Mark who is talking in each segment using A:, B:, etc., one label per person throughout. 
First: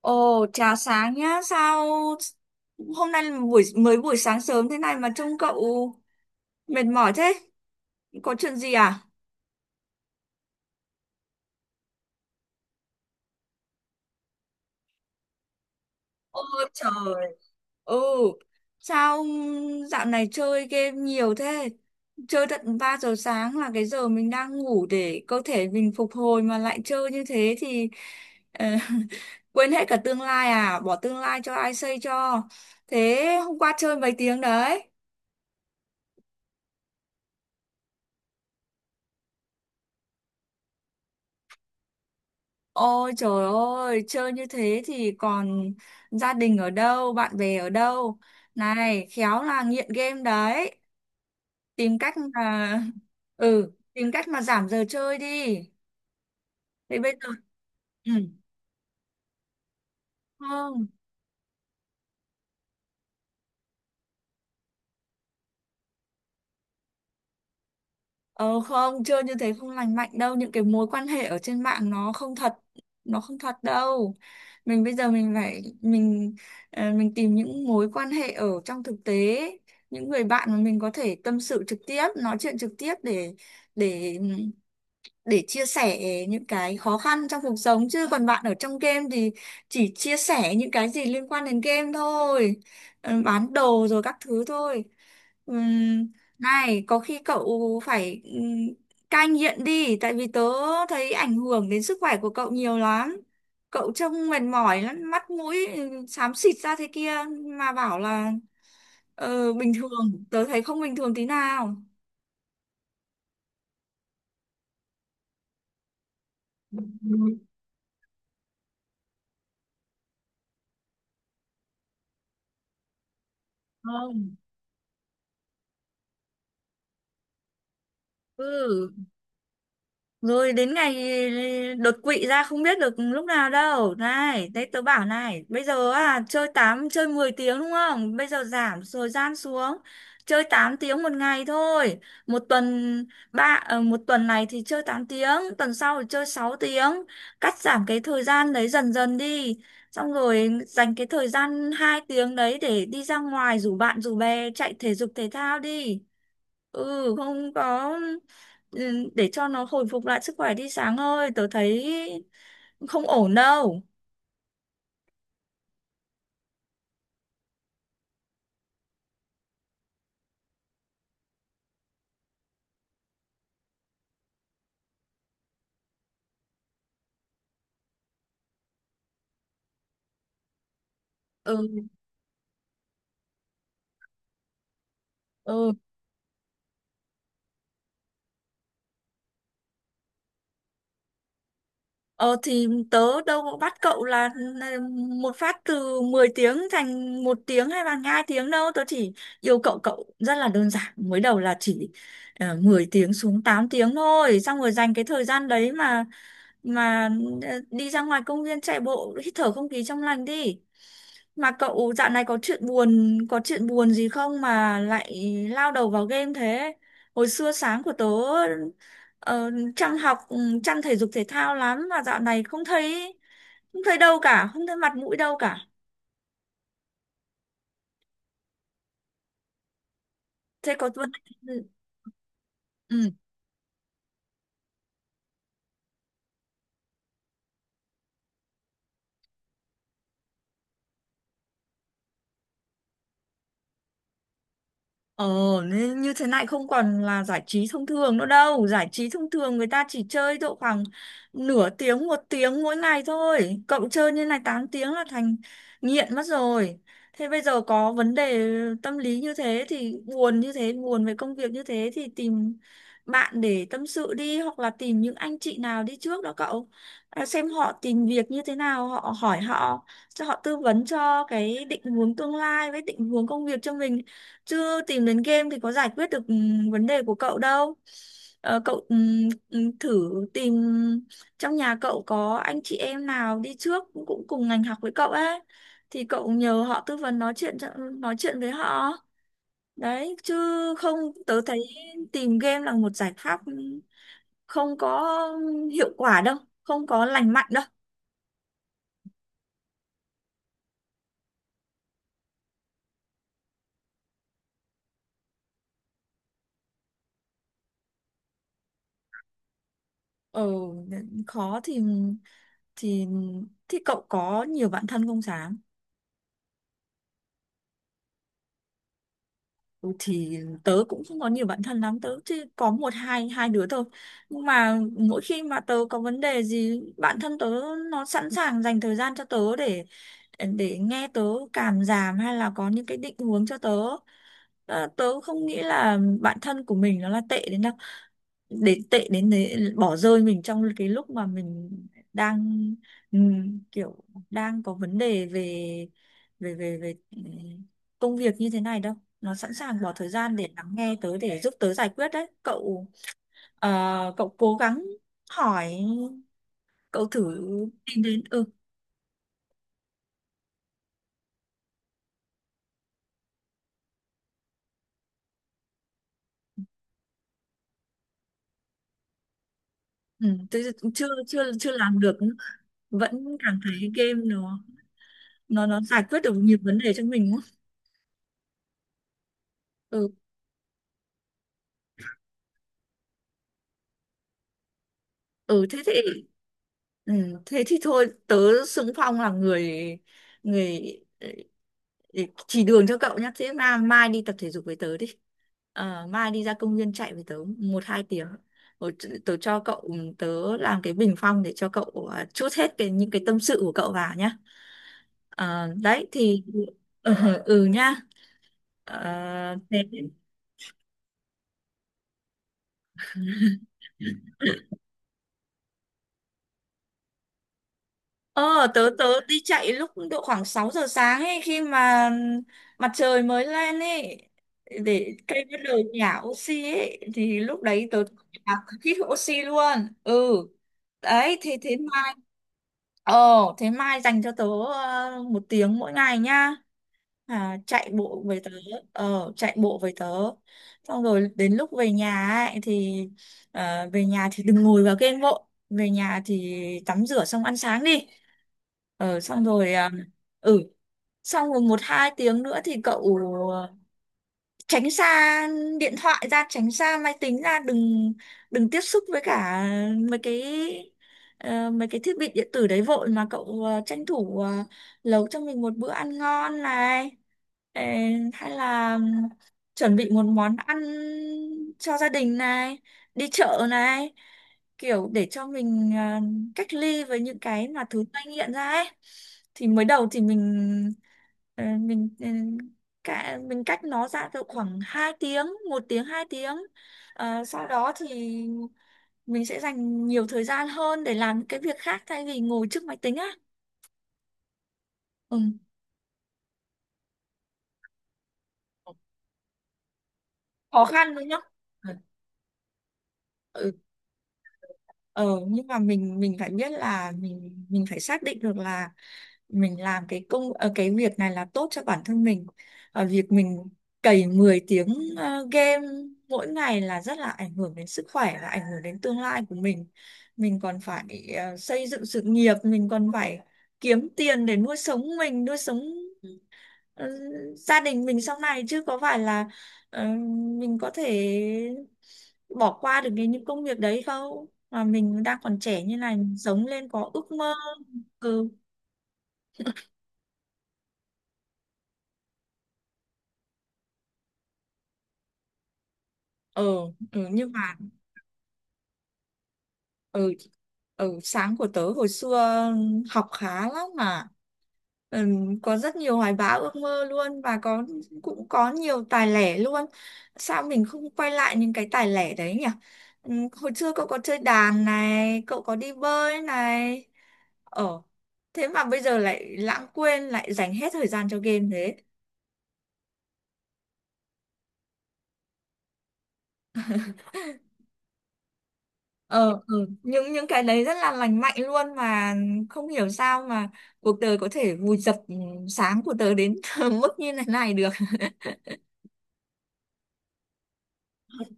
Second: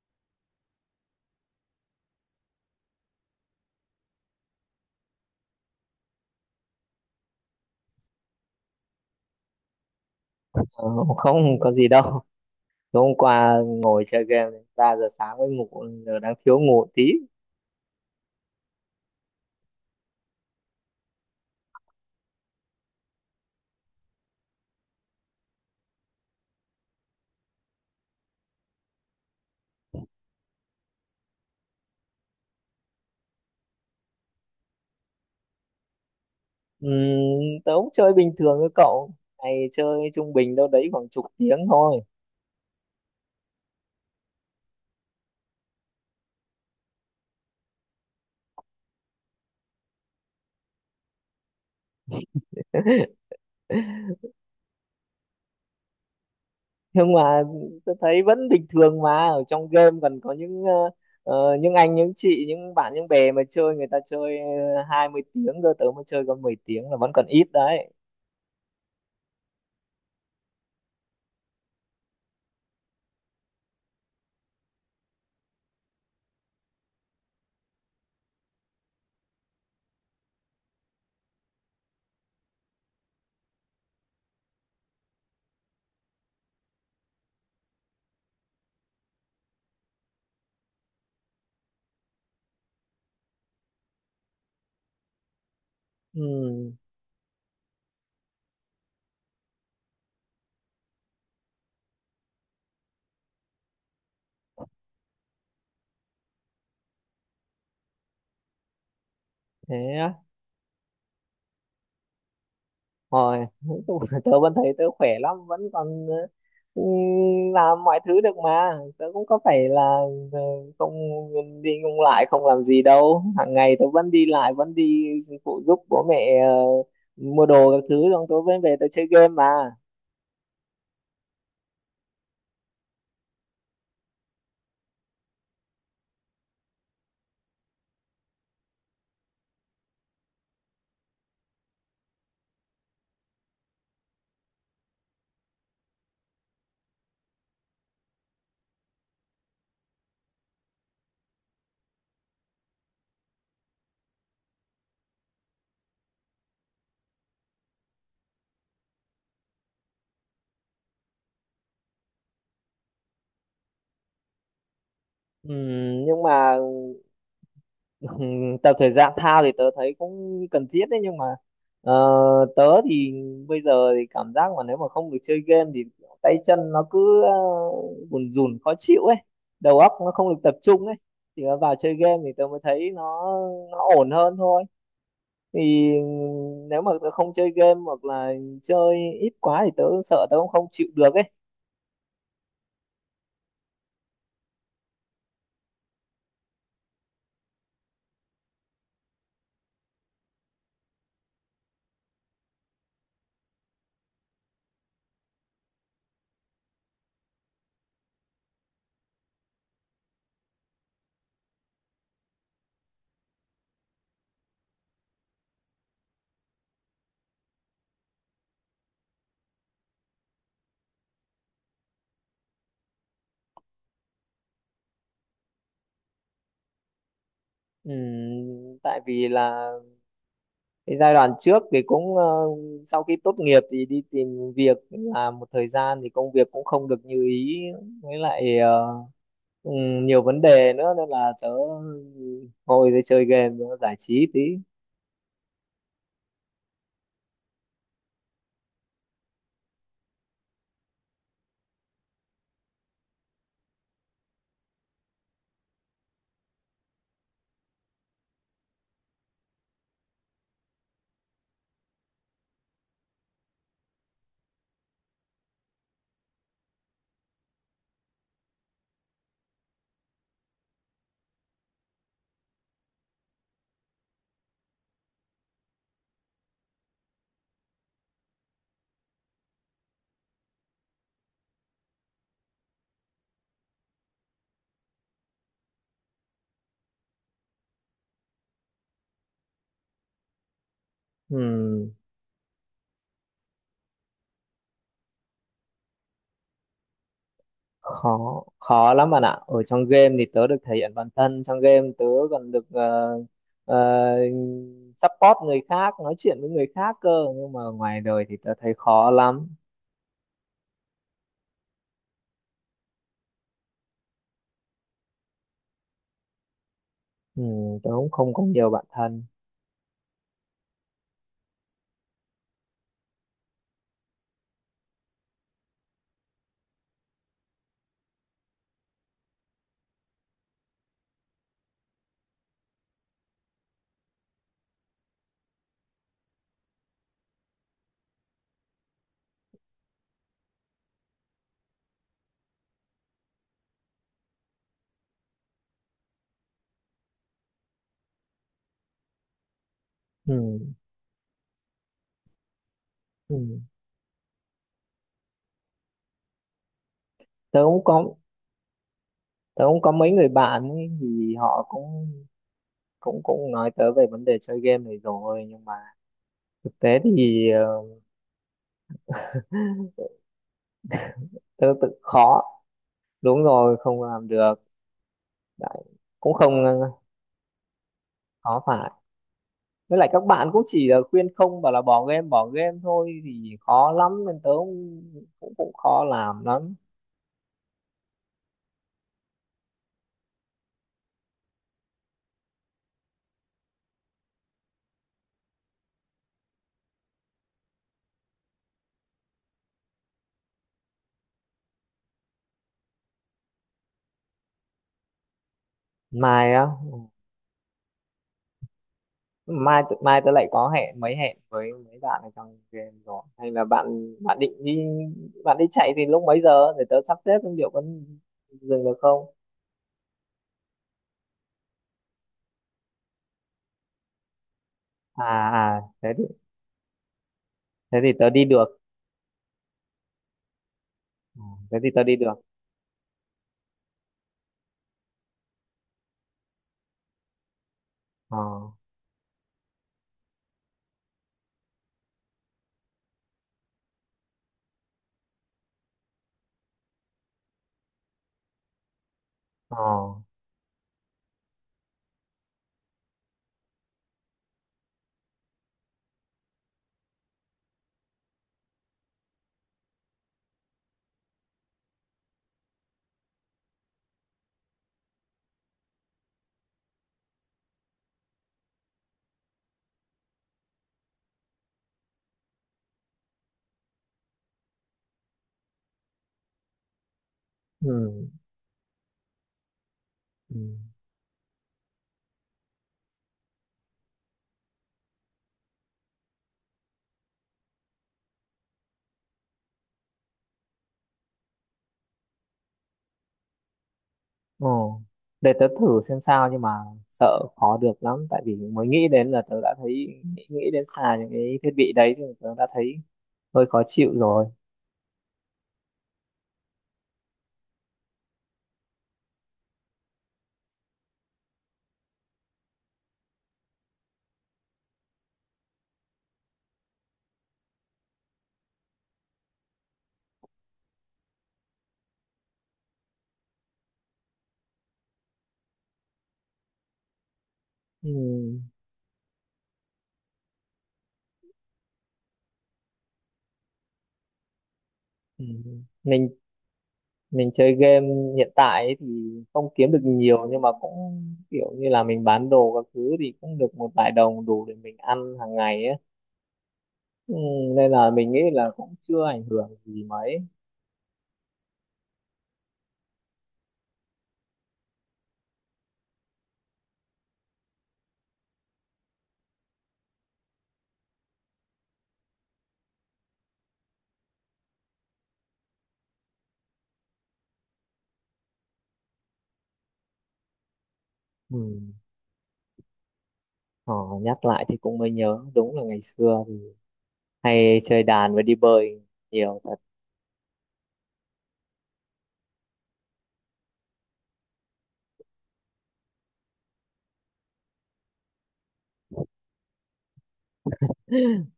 A: Ồ, chào sáng nhá. Sao hôm nay là buổi sáng sớm thế này mà trông cậu mệt mỏi thế? Có chuyện gì à?
B: Ờ, Không có gì đâu. Tối hôm qua ngồi chơi game đến ba giờ sáng mới ngủ, giờ đang thiếu
A: Ôi
B: ngủ tí.
A: trời. Ừ. Sao dạo này chơi game nhiều thế? Chơi tận 3 giờ sáng là cái giờ mình đang ngủ để cơ thể mình phục hồi mà lại chơi như thế thì ờ, quên hết cả tương lai à? Bỏ tương lai cho ai xây cho. Thế hôm qua chơi mấy tiếng đấy?
B: Ừm, Tớ cũng chơi bình thường với cậu, ngày chơi trung bình đâu đấy khoảng chục tiếng thôi.
A: Ôi trời ơi, chơi như thế thì còn gia đình ở đâu, bạn bè ở đâu. Này, khéo là nghiện game đấy. Tìm cách mà Tìm cách mà giảm giờ chơi đi. Thế
B: Nhưng
A: bây giờ.
B: mà tớ
A: Ừ.
B: thấy vẫn bình thường mà, ở trong game còn có những
A: Không.
B: những anh những chị những bạn những bè mà chơi, người ta chơi hai mươi tiếng cơ, tớ mới chơi có 10 tiếng là vẫn còn ít đấy.
A: Ờ không, chơi như thế không lành mạnh đâu, những cái mối quan hệ ở trên mạng nó không thật đâu. Mình bây giờ mình phải mình mình tìm những mối quan hệ ở trong thực tế, những người bạn mà mình có thể tâm sự trực tiếp, nói chuyện trực tiếp để để chia sẻ những cái khó khăn trong cuộc sống, chứ còn bạn ở trong game thì chỉ chia sẻ những cái gì liên quan đến game thôi. Ờ, bán đồ rồi các thứ thôi. Ừm,
B: Ừm,
A: Này có khi cậu phải cai nghiện đi, tại vì tớ thấy ảnh hưởng đến sức khỏe của cậu nhiều lắm, cậu trông mệt mỏi lắm, mắt mũi xám xịt ra thế kia mà bảo là bình
B: Thế á.
A: thường, tớ thấy không bình thường tí nào.
B: Rồi, nói chung là tớ vẫn thấy tớ khỏe lắm, vẫn còn ừ,
A: Ừ.
B: làm mọi thứ được mà. Tớ cũng có phải là ừ, không đi không lại, không làm gì đâu. Hàng ngày tớ vẫn đi
A: Không
B: lại, vẫn đi phụ giúp bố mẹ mua đồ các thứ, xong tớ mới về tớ
A: ừ
B: chơi game mà.
A: rồi đến ngày đột quỵ ra không biết được lúc nào đâu. Này đấy tớ bảo này, bây giờ chơi tám, chơi 10 tiếng đúng không, bây giờ giảm thời gian xuống, chơi 8 tiếng 1 ngày thôi. Một tuần một tuần này thì chơi 8 tiếng tuần sau thì chơi 6 tiếng cắt giảm cái thời gian đấy dần dần đi, xong rồi dành cái thời gian 2 tiếng đấy để đi ra ngoài rủ bạn rủ bè chạy thể dục thể thao đi. Ừ không có ừ, Để cho nó hồi phục lại sức khỏe đi, sáng ơi tớ thấy không ổn đâu.
B: Nhưng mà ừ, tập thể dục thao thì tớ thấy cũng cần thiết đấy, nhưng mà ờ, tớ thì bây giờ thì cảm giác mà nếu mà không được chơi game thì tay chân nó cứ bùn rùn khó chịu ấy, đầu óc nó không được tập trung ấy, thì nó
A: ừ
B: vào chơi game thì tớ mới thấy nó ổn hơn thôi.
A: ừ
B: Thì nếu mà tớ không chơi game hoặc là chơi ít quá thì tớ sợ tớ cũng không chịu được ấy.
A: Ờ thì tớ đâu có bắt cậu là một phát từ 10 tiếng thành 1 tiếng hay là 2 tiếng đâu. Tớ chỉ yêu cậu cậu rất là đơn giản. Mới đầu là chỉ 10 tiếng xuống 8 tiếng thôi. Xong rồi dành cái thời gian đấy mà đi ra ngoài công viên chạy bộ hít thở không khí trong lành đi. Mà cậu dạo này có chuyện buồn gì không mà lại lao đầu vào game thế? Hồi xưa sáng của tớ. Ờ, Trang học, Trang thể dục thể thao lắm mà dạo này không thấy, không thấy đâu cả, không thấy mặt mũi đâu cả,
B: Tại vì là
A: thế có
B: cái
A: vấn.
B: giai đoạn trước thì cũng sau
A: ừ.
B: khi tốt nghiệp thì đi tìm việc làm một thời gian thì công việc cũng không được như ý, với lại nhiều vấn đề nữa nên là tớ ngồi để chơi game nữa, giải trí tí.
A: Ờ, nên như thế này không còn là giải trí thông thường nữa đâu. Giải trí thông thường người ta chỉ chơi độ khoảng nửa tiếng, một tiếng mỗi ngày thôi. Cậu chơi như này 8 tiếng là thành nghiện mất rồi. Thế bây giờ có vấn đề tâm lý như thế thì buồn như thế, buồn về công việc như thế thì tìm bạn để tâm sự đi, hoặc là tìm những anh chị nào đi trước đó cậu. À, xem họ tìm việc như thế nào, họ hỏi họ cho họ tư vấn cho cái định hướng tương lai với định hướng công việc cho mình. Chứ tìm đến game thì có giải quyết được vấn đề của cậu đâu. Ờ, cậu thử tìm trong nhà cậu có anh chị em nào đi trước cũng cũng cùng ngành học với cậu ấy, thì cậu nhờ họ tư vấn, nói chuyện nói chuyện với họ. Đấy, chứ không tớ thấy
B: Ừm,
A: tìm game là một giải pháp không có hiệu quả đâu, không có lành mạnh đâu.
B: Khó khó lắm bạn ạ, ở trong game thì tớ được thể hiện bản thân, trong game tớ còn được ờ, support người khác, nói chuyện với người khác cơ, nhưng mà ngoài đời thì tớ thấy khó lắm.
A: Ừ, khó thì thì cậu có nhiều bạn thân không Sáng?
B: Tớ cũng không có nhiều bạn thân.
A: Ừ, thì tớ cũng không có nhiều bạn thân lắm, tớ chỉ có một, hai hai đứa thôi, nhưng mà mỗi khi mà tớ có vấn đề gì, bạn thân tớ nó sẵn sàng dành thời gian cho tớ để nghe tớ cảm giảm hay là có những cái định hướng cho tớ. Ờ, tớ không nghĩ là bạn thân của mình nó là tệ đến đâu đến tệ đến đấy bỏ rơi mình trong cái lúc mà mình đang kiểu đang có vấn đề về về về về công việc như thế này đâu, nó sẵn sàng bỏ thời gian để lắng
B: Ừm,
A: nghe tớ, để giúp tớ giải quyết đấy cậu.
B: ừm.
A: ờ, Cậu cố gắng hỏi, cậu thử
B: tớ cũng
A: tìm
B: có
A: đến,
B: tớ cũng có mấy người bạn ấy, thì họ cũng cũng cũng nói tớ về vấn đề chơi game này rồi, nhưng mà thực tế thì
A: ừ tớ chưa chưa
B: tớ
A: chưa
B: tự
A: làm được,
B: khó,
A: vẫn
B: đúng
A: cảm
B: rồi,
A: thấy
B: không
A: game
B: làm được.
A: nó
B: Đấy.
A: giải quyết được
B: Cũng
A: nhiều
B: không
A: vấn đề cho mình quá.
B: khó phải, với
A: ừ
B: lại các bạn cũng chỉ là khuyên không, bảo là bỏ game thôi thì khó lắm, nên tớ cũng cũng,
A: ừ
B: cũng
A: thế thì
B: khó làm lắm.
A: ừ, Thế thì thôi tớ xưng Phong là người người ừ, để chỉ đường cho cậu nhá. Thế mà mai đi tập thể dục với tớ đi. Ờ, mai đi ra công viên chạy với tớ một hai tiếng. Rồi tớ cho cậu tớ làm cái bình phong để cho cậu trút hết cái những cái tâm sự của cậu vào nhá. Ờ, đấy thì
B: Mai á?
A: ừ, ừ nhá. Ờ, thế.
B: Mai tớ lại có hẹn hẹn với mấy bạn ở trong game rồi, hay là bạn bạn định đi, bạn đi chạy thì lúc mấy giờ để tớ sắp xếp xem liệu có
A: Ờ,
B: dừng
A: tớ
B: được
A: tớ
B: không.
A: đi chạy lúc độ khoảng 6 giờ sáng ấy, khi mà mặt trời mới lên ấy, để
B: À,
A: cây bắt đầu
B: à
A: nhả oxy ấy, thì lúc đấy
B: thế
A: tớ
B: thì tớ đi
A: nhả
B: được.
A: hít oxy luôn. Ừ. Đấy,
B: Ừ,
A: thế thế
B: thế thì tớ
A: mai,
B: đi được.
A: ờ thế mai dành cho tớ 1 tiếng mỗi ngày nhá. À, chạy bộ
B: Ờ,
A: với tớ, ờ chạy bộ với tớ xong rồi đến lúc về nhà ấy thì về nhà thì đừng ngồi vào game, bộ về nhà thì tắm rửa xong ăn sáng đi. Ờ, xong rồi,
B: ờ,
A: ừ xong rồi một hai tiếng nữa thì cậu ờ, tránh xa điện thoại ra, tránh xa máy tính ra, đừng đừng tiếp xúc với cả mấy cái mấy cái thiết bị điện tử đấy vội, mà cậu tranh thủ nấu cho mình một bữa ăn ngon này. Ờ, hay là chuẩn bị một món ăn cho gia đình này, đi chợ này, kiểu để cho mình cách ly với những cái mà
B: ừ,
A: thứ gây nghiện ra ấy. Thì mới đầu thì
B: ừ,
A: mình ờ, mình ừ, cả mình cách nó ra được khoảng 2 tiếng, một tiếng, 2 tiếng. Ờ, sau đó thì mình sẽ dành nhiều thời gian hơn để làm những cái việc khác thay vì ngồi trước máy tính á.
B: ờ,
A: ừ.
B: để tớ thử xem sao, nhưng mà sợ khó được lắm, tại vì mới nghĩ đến là tớ đã thấy nghĩ
A: Khó
B: đến
A: khăn
B: xài
A: đúng
B: những
A: không?
B: cái thiết bị đấy thì tớ đã thấy hơi
A: Ừ.
B: khó chịu rồi.
A: ờ nhưng mà mình phải biết là mình phải xác định được là mình làm cái cái việc này là tốt cho bản thân mình. Ờ, việc mình cày 10 tiếng game mỗi ngày là rất là ảnh hưởng đến sức khỏe và ảnh hưởng đến tương lai của mình còn phải xây dựng sự nghiệp, mình còn phải kiếm tiền để nuôi sống mình, nuôi sống ờ, gia đình mình sau
B: Ừ.
A: này, chứ có phải là ờ, mình có thể bỏ qua được cái những công việc đấy không. Mà mình đang
B: Ừ.
A: còn trẻ như này
B: mình
A: mình sống lên có ước
B: mình
A: mơ.
B: chơi game
A: ừ
B: hiện tại ấy thì không kiếm được nhiều, nhưng mà cũng kiểu như là mình bán đồ các thứ thì cũng được một vài đồng đủ để mình ăn hàng ngày ấy,
A: ừ,
B: ừ,
A: nhưng mà
B: nên là mình nghĩ là cũng chưa ảnh hưởng gì
A: ừ
B: mấy.
A: sáng của tớ hồi xưa học khá lắm mà, ừ, có rất nhiều hoài bão ước mơ luôn, và cũng có nhiều tài lẻ luôn. Sao mình không quay lại những cái tài lẻ đấy nhỉ? ừ, Hồi xưa cậu có chơi đàn này, cậu có đi bơi này. ờ Thế mà bây giờ lại lãng quên, lại dành hết thời gian cho
B: Ừ.
A: game thế?
B: ờ, Nhắc lại thì cũng mới nhớ, đúng là ngày xưa thì hay chơi đàn và đi bơi
A: Ờ
B: nhiều.
A: ừ. những cái đấy rất là lành mạnh luôn mà, không hiểu sao mà cuộc đời có thể vùi dập sáng của tớ đến mức như thế này được.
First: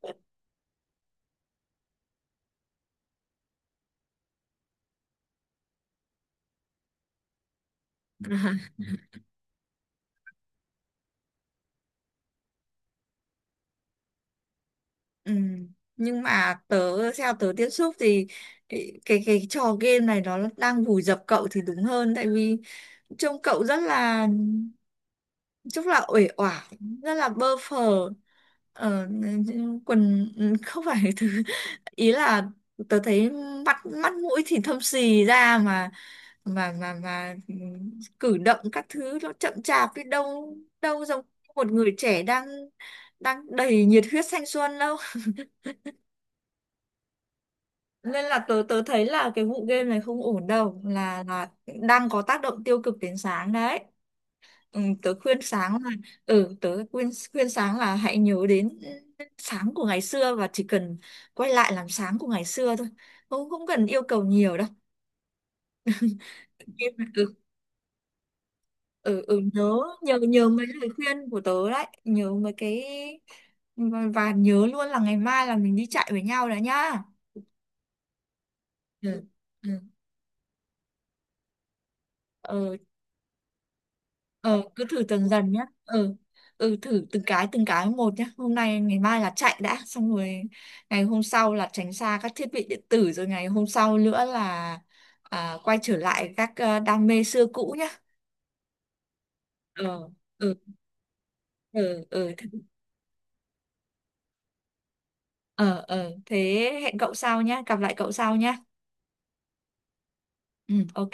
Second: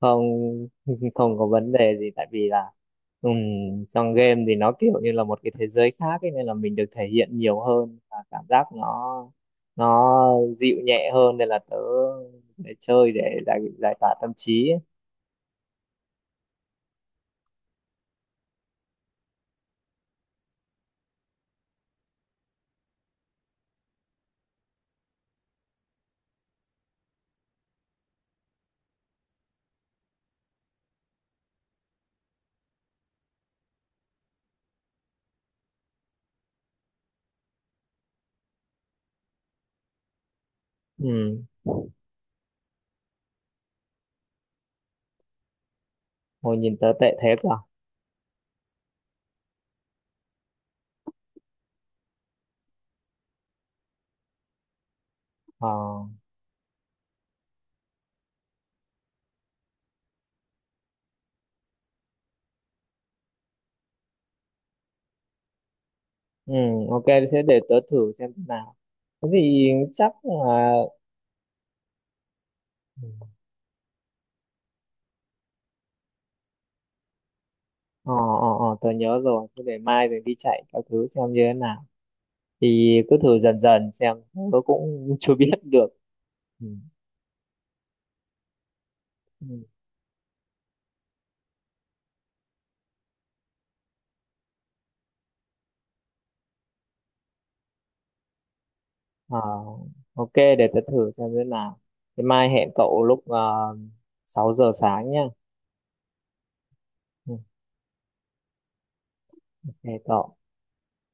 B: Không, không có vấn đề gì, tại vì là trong game thì nó kiểu như là một cái thế giới khác ấy, nên là mình được thể hiện nhiều hơn và cảm giác nó dịu nhẹ hơn, nên là tớ để chơi để giải giải tỏa tâm trí ấy.
A: Ừ. Nhưng mà theo tớ tiếp xúc thì cái trò game này nó đang vùi dập cậu thì đúng hơn, tại vì trông cậu rất là uể oải, rất là bơ phờ. ờ, quần, không phải thứ, ý là tớ thấy mắt mắt mũi thì thâm xì ra, mà cử động các thứ nó chậm chạp, biết đâu đâu giống
B: Ừm,
A: một người trẻ đang đang đầy nhiệt huyết thanh xuân đâu.
B: hồi nhìn tớ tệ thế cơ?
A: Nên là tớ tớ thấy là cái vụ game này không ổn đâu, là đang có tác động tiêu cực đến sáng đấy. Tớ khuyên
B: Ờ,
A: sáng là ừ tớ khuyên khuyên sáng là hãy nhớ đến sáng của ngày xưa, và chỉ cần quay lại làm sáng của ngày xưa thôi, không không cần yêu cầu nhiều
B: ok,
A: đâu.
B: thế để tớ thử xem thế nào. Thế
A: Ừ
B: thì
A: nhớ
B: chắc
A: nhớ nhớ mấy
B: là
A: lời khuyên của tớ đấy, nhớ mấy cái, và nhớ luôn là ngày mai là mình đi chạy với nhau đó nhá.
B: ờ, ờ, ờ, tớ nhớ
A: ừ
B: rồi, thế để
A: ừ
B: mai rồi đi chạy các thứ xem như thế nào,
A: ờ
B: thì cứ thử dần dần xem. Tớ
A: ờ, cứ thử
B: cũng
A: dần
B: chưa biết
A: dần nhá.
B: được.
A: Ừ
B: Ừ.
A: Thử từng cái một nhá, hôm nay ngày mai là
B: Ừ.
A: chạy đã xong rồi. Ngày hôm sau là tránh xa các thiết bị điện tử, rồi ngày hôm sau nữa là quay trở lại các đam mê xưa cũ nhá.
B: Ờ,
A: ờ
B: ok,
A: ừ
B: để tớ thử xem thế nào.
A: ừ
B: Thế
A: ừ thế-.
B: mai hẹn cậu lúc 6 giờ sáng nhá.
A: Ờ Thế hẹn cậu
B: Ừ.
A: sau nhá, gặp lại cậu sau nhá.
B: Ok cậu.
A: Ừ, ok.